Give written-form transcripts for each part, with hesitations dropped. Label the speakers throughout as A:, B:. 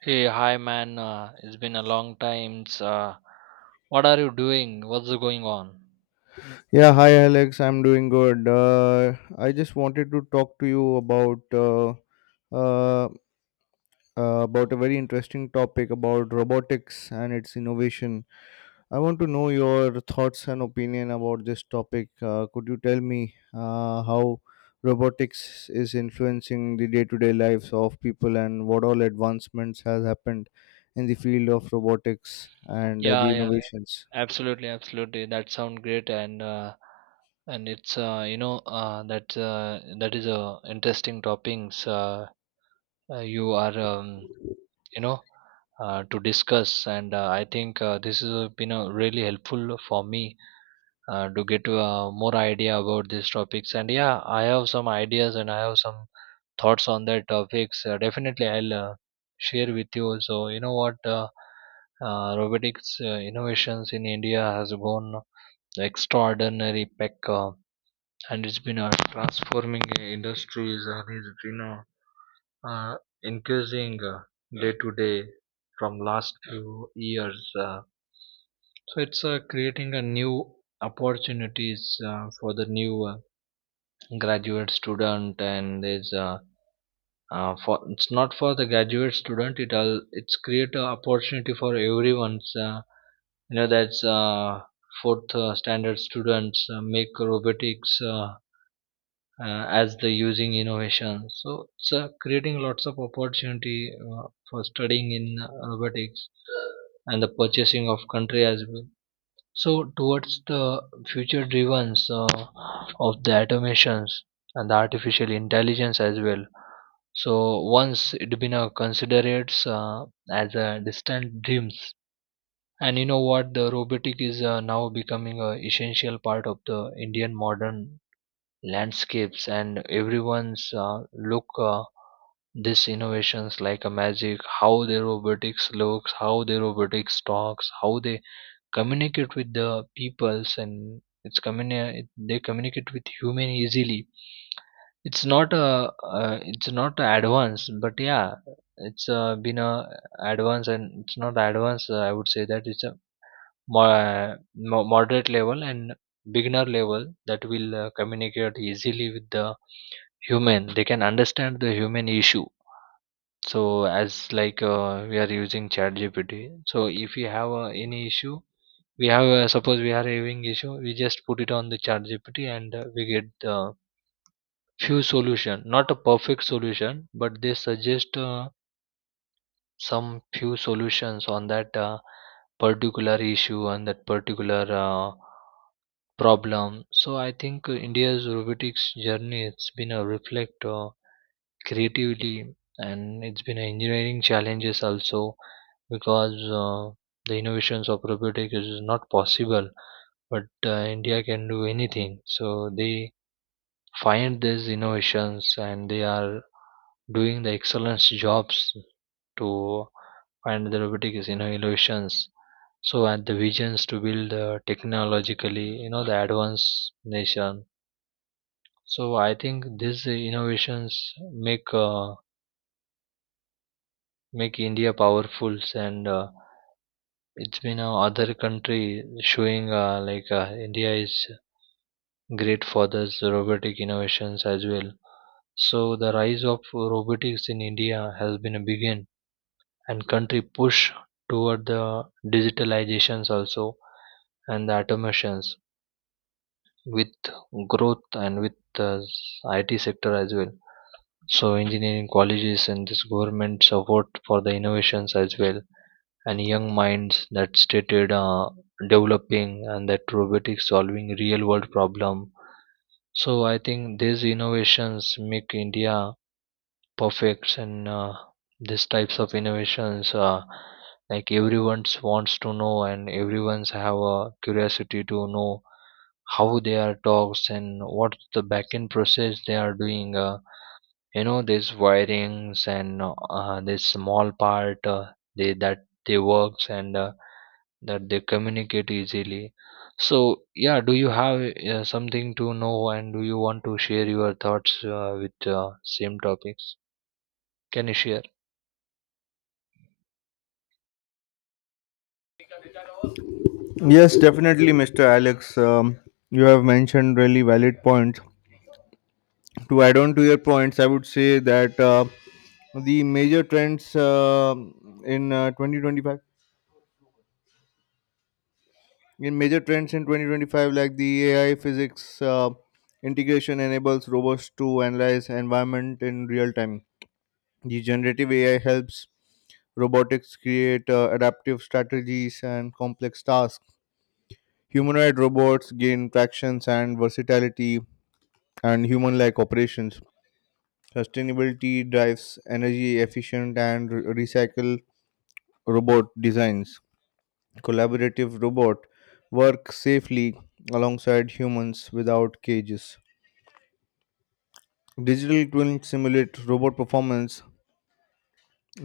A: Hey, hi man. It's been a long time. It's What are you doing? What's going on?
B: Yeah, hi Alex. I'm doing good. I just wanted to talk to you uh, about a very interesting topic about robotics and its innovation. I want to know your thoughts and opinion about this topic. Could you tell me how robotics is influencing the day-to-day lives of people and what all advancements has happened in the field of robotics and
A: Yeah,
B: the
A: yeah,
B: innovations?
A: absolutely, absolutely. That sounds great, and it's you know that is a interesting topics. You are you know To discuss, and I think this has been really helpful for me to get more idea about these topics. And yeah, I have some ideas, and I have some thoughts on that topics. Definitely I'll share with you so you know what robotics innovations in india has gone extraordinary peck, and it's been transforming industries and it's been uh, increasing day to day from last few years uh, so it's creating a new opportunities for the new graduate student and there's for it's not for the graduate student it all it's create a opportunity for everyone's you know that's fourth standard students make robotics as the using innovation so it's creating lots of opportunity for studying in robotics and the purchasing of country as well, so towards the future drivens of the automations and the artificial intelligence as well. So once it been considered as a distant dreams. And you know what? The robotic is now becoming a essential part of the Indian modern landscapes, and everyone's look these innovations like a magic. How the robotics looks, how the robotics talks, how they communicate with the peoples and it's they communicate with human easily. It's not a it's not advanced, but yeah, it's been a advanced and it's not advanced. I would say that it's a moderate level and beginner level that will communicate easily with the human. They can understand the human issue, so as like we are using chat gpt. So if you have any issue, we have suppose we are having issue, we just put it on the chat gpt and we get few solution, not a perfect solution, but they suggest some few solutions on that particular issue and that particular problem. So I think india's robotics journey it's been a reflect creativity and it's been a engineering challenges also, because uh, the innovations of robotics is not possible, but India can do anything. So they find these innovations and they are doing the excellent jobs to find the robotic is, you know, innovations. So and the visions to build technologically, you know, the advanced nation. So I think these innovations make India powerful and it's been a other country showing like India is great for this robotic innovations as well. So the rise of robotics in India has been a begin and country push toward the digitalizations also and the automations with growth and with the IT sector as well. So engineering colleges and this government support for the innovations as well and young minds that stated developing and that robotics solving real world problem. So I think these innovations make India perfects and these types of innovations like everyone's wants to know and everyone's have a curiosity to know how they are dogs and what the backend process they are doing, you know these wirings and this small part they that they works and that they communicate easily. So yeah, do you have something to know and do you want to share your thoughts with same topics? Can you share?
B: Yes, definitely, Mr. Alex. You have mentioned really valid points. To add on to your points, I would say that the major trends in 2025, like the AI physics integration enables robots to analyze environment in real time. The generative AI helps robotics create adaptive strategies and complex tasks. Humanoid robots gain tractions and versatility and human like operations. Sustainability drives energy efficient and recycle robot designs. Collaborative robot work safely alongside humans without cages. Digital twin simulate robot performance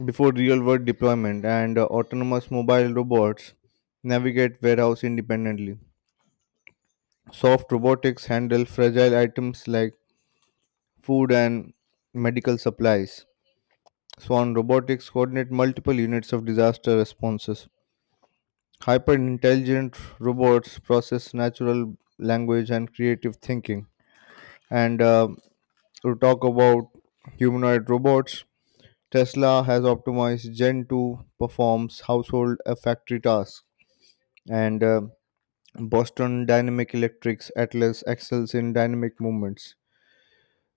B: before real world deployment, and autonomous mobile robots navigate warehouse independently. Soft robotics handle fragile items like food and medical supplies. Swan Robotics coordinate multiple units of disaster responses. Hyper-intelligent robots process natural language and creative thinking. And To talk about humanoid robots, Tesla has optimized Gen 2 performs household and factory tasks. And Boston Dynamic Electric's Atlas excels in dynamic movements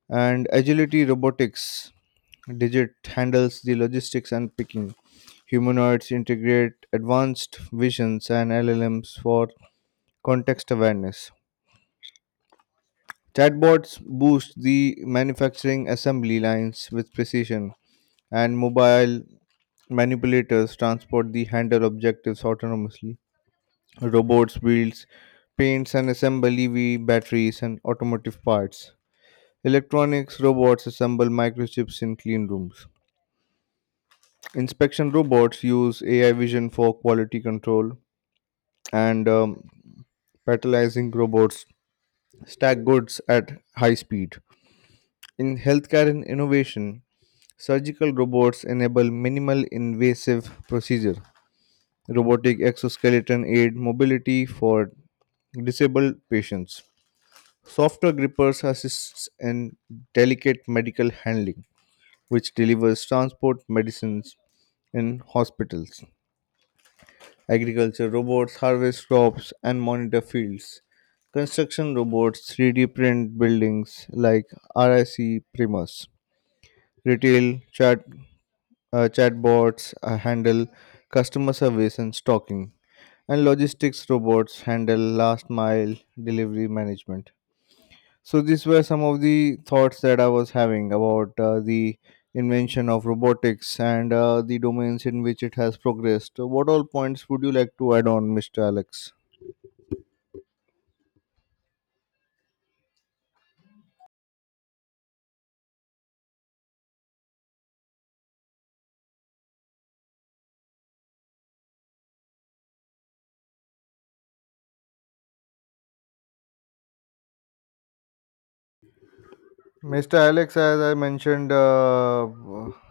B: and agility robotics digit handles the logistics and picking. Humanoids integrate advanced visions and llms for context awareness. Chatbots boost the manufacturing assembly lines with precision, and mobile manipulators transport the handle objectives autonomously. Robots builds paints and assemble ev batteries and automotive parts. Electronics robots assemble microchips in clean rooms. Inspection robots use AI vision for quality control, and patalizing robots stack goods at high speed. In healthcare and innovation, surgical robots enable minimal invasive procedure. Robotic exoskeleton aid mobility for disabled patients. Software grippers assists in delicate medical handling, which delivers transport medicines in hospitals. Agriculture robots harvest crops and monitor fields. Construction robots 3D print buildings like RIC Primus. Retail chatbots handle customer service and stocking. And logistics robots handle last mile delivery management. So these were some of the thoughts that I was having about the invention of robotics and the domains in which it has progressed. So, what all points would you like to add on, Mr. Alex? Mr. Alex, as I mentioned,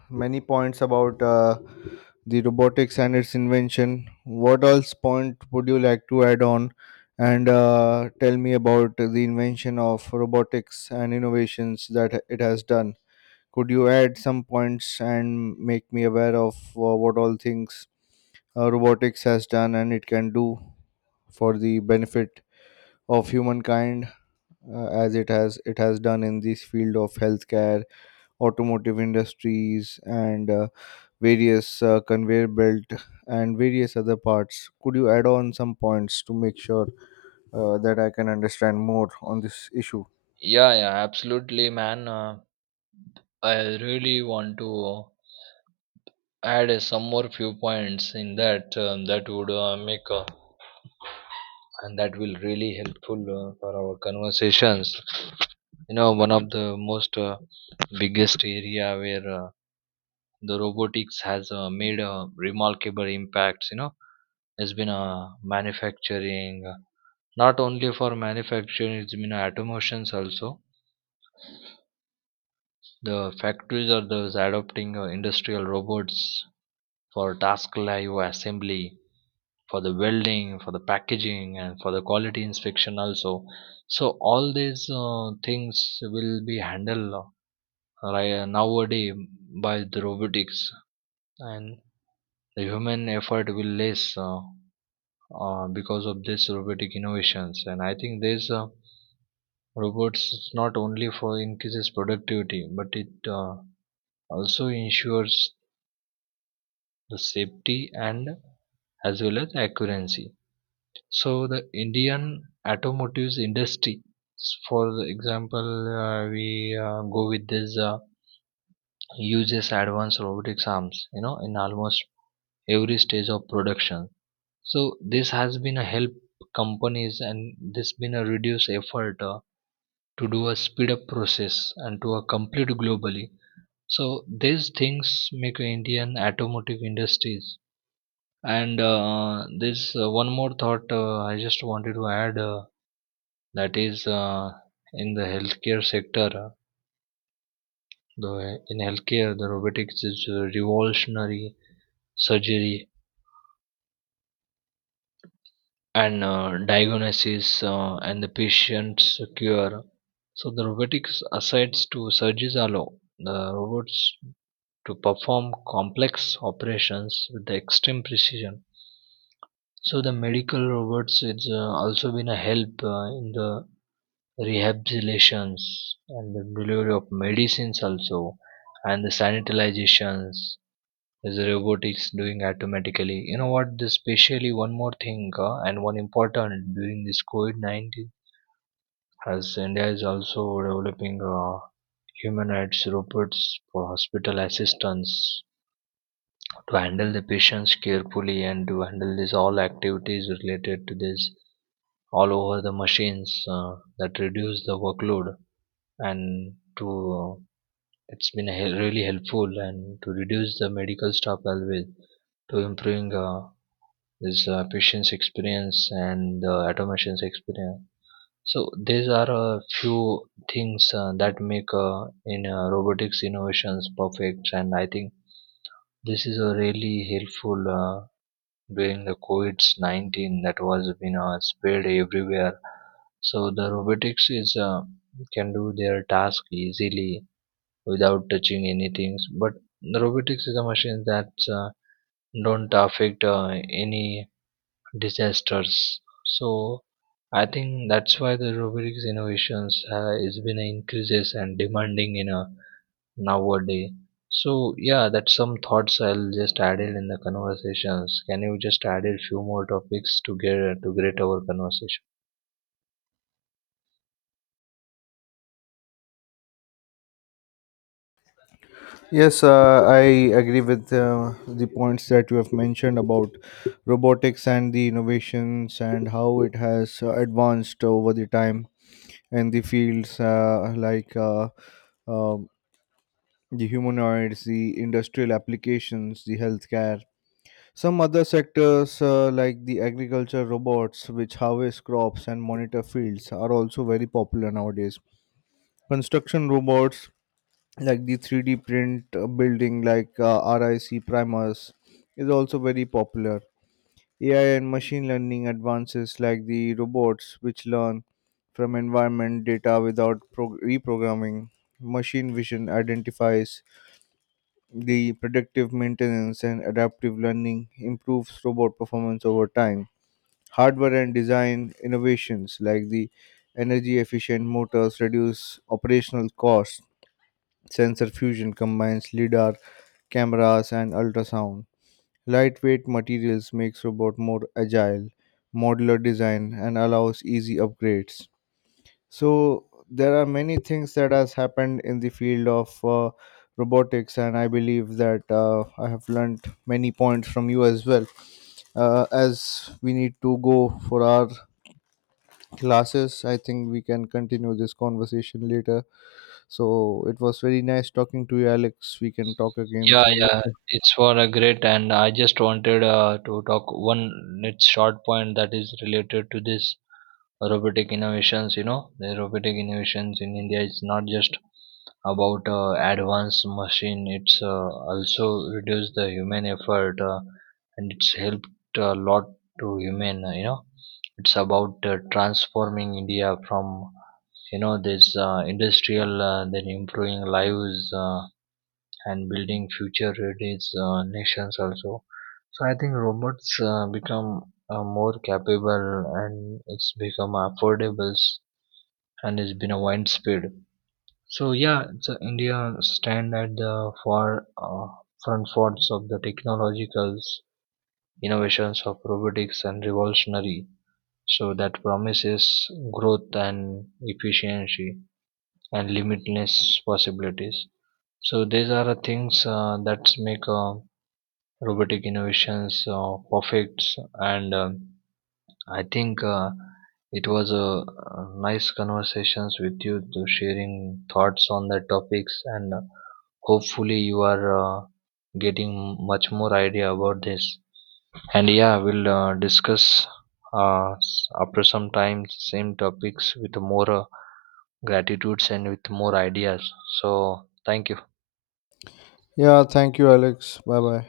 B: many points about the robotics and its invention. What else point would you like to add on and tell me about the invention of robotics and innovations that it has done? Could you add some points and make me aware of what all things robotics has done and it can do for the benefit of humankind as it has done in this field of healthcare, automotive industries, and various conveyor belt and various other parts. Could you add on some points to make sure that I can understand more on this issue?
A: Yeah, yeah, absolutely, man. I really want to add some more few points in that, that would make and that will really helpful for our conversations. You know, one of the most biggest area where the robotics has made a remarkable impacts. You know, has been manufacturing. Not only for manufacturing, it's been automations also. The factories are those adopting industrial robots for task live assembly, for the welding, for the packaging, and for the quality inspection also. So all these things will be handled right nowadays by the robotics, and the human effort will less, because of this robotic innovations. And I think these robots not only for increases productivity, but it also ensures the safety and as well as accuracy. So the Indian automotive industry, for example, we go with this uses advanced robotics arms, you know, in almost every stage of production. So this has been a help companies and this been a reduce effort to do a speed up process and to a complete globally. So these things make Indian automotive industries and this one more thought, I just wanted to add that is in the healthcare sector, the in healthcare the robotics is revolutionary surgery and diagnosis and the patient's cure. So the robotics asides to surgeries allow the robots to perform complex operations with the extreme precision. So the medical robots it's also been a help in the rehabilitations and the delivery of medicines also and the sanitizations is the robotics doing automatically. You know what this especially one more thing and one important during this covid-19, as india is also developing human rights robots for hospital assistants to handle the patients carefully and to handle this all activities related to this all over the machines that reduce the workload and to uh, it's been really helpful and to reduce the medical staff always to improving this patient's experience and the automation's experience. So these are a few things that make in robotics innovations perfect, and I think this is a really helpful during the COVID-19 that was been spread everywhere. So the robotics is can do their task easily without touching anything. But robotics is a machine that don't affect any disasters. So I think that's why the robotics innovations has been increases and demanding in a nowadays. So yeah, that's some thoughts I'll just add it in the conversations. Can you just add a few more topics to get our conversation?
B: Yes, I agree with the points that you have mentioned about robotics and the innovations and how it has advanced over the time and the fields um the humanoids, the industrial applications, the healthcare, some other sectors, like the agriculture robots, which harvest crops and monitor fields, are also very popular nowadays. Construction robots, like the 3D print building, like RIC primers, is also very popular. AI and machine learning advances, like the robots, which learn from environment data without reprogramming. Machine vision identifies the predictive maintenance, and adaptive learning improves robot performance over time. Hardware and design innovations like the energy efficient motors reduce operational costs. Sensor fusion combines LIDAR, cameras, and ultrasound. Lightweight materials makes robot more agile, modular design, and allows easy upgrades. So there are many things that has happened in the field of robotics, and I believe that I have learned many points from you as well. As we need to go for our classes, I think we can continue this conversation later. So it was very nice talking to you, Alex. We can talk again
A: Yeah,
B: soon
A: yeah,
B: later.
A: it's for a great, and I just wanted to talk one its short point that is related to this robotic innovations. You know, the robotic innovations in India is not just about advanced machine; it's also reduce the human effort, and it's helped a lot to human. You know, it's about transforming India from you know this industrial, then improving lives. And building future ready nations also. So I think robots become more capable and it's become affordable and it's been a widespread. So yeah, so India stand at the far front forts of the technological innovations of robotics and revolutionary. So that promises growth and efficiency and limitless possibilities. So these are the things that make robotic innovations perfects and I think it was a nice conversations with you to sharing thoughts on the topics and hopefully you are getting much more idea about this. And yeah, we'll discuss after some time same topics with more gratitudes and with more ideas, so thank you.
B: Yeah, thank you, Alex. Bye bye.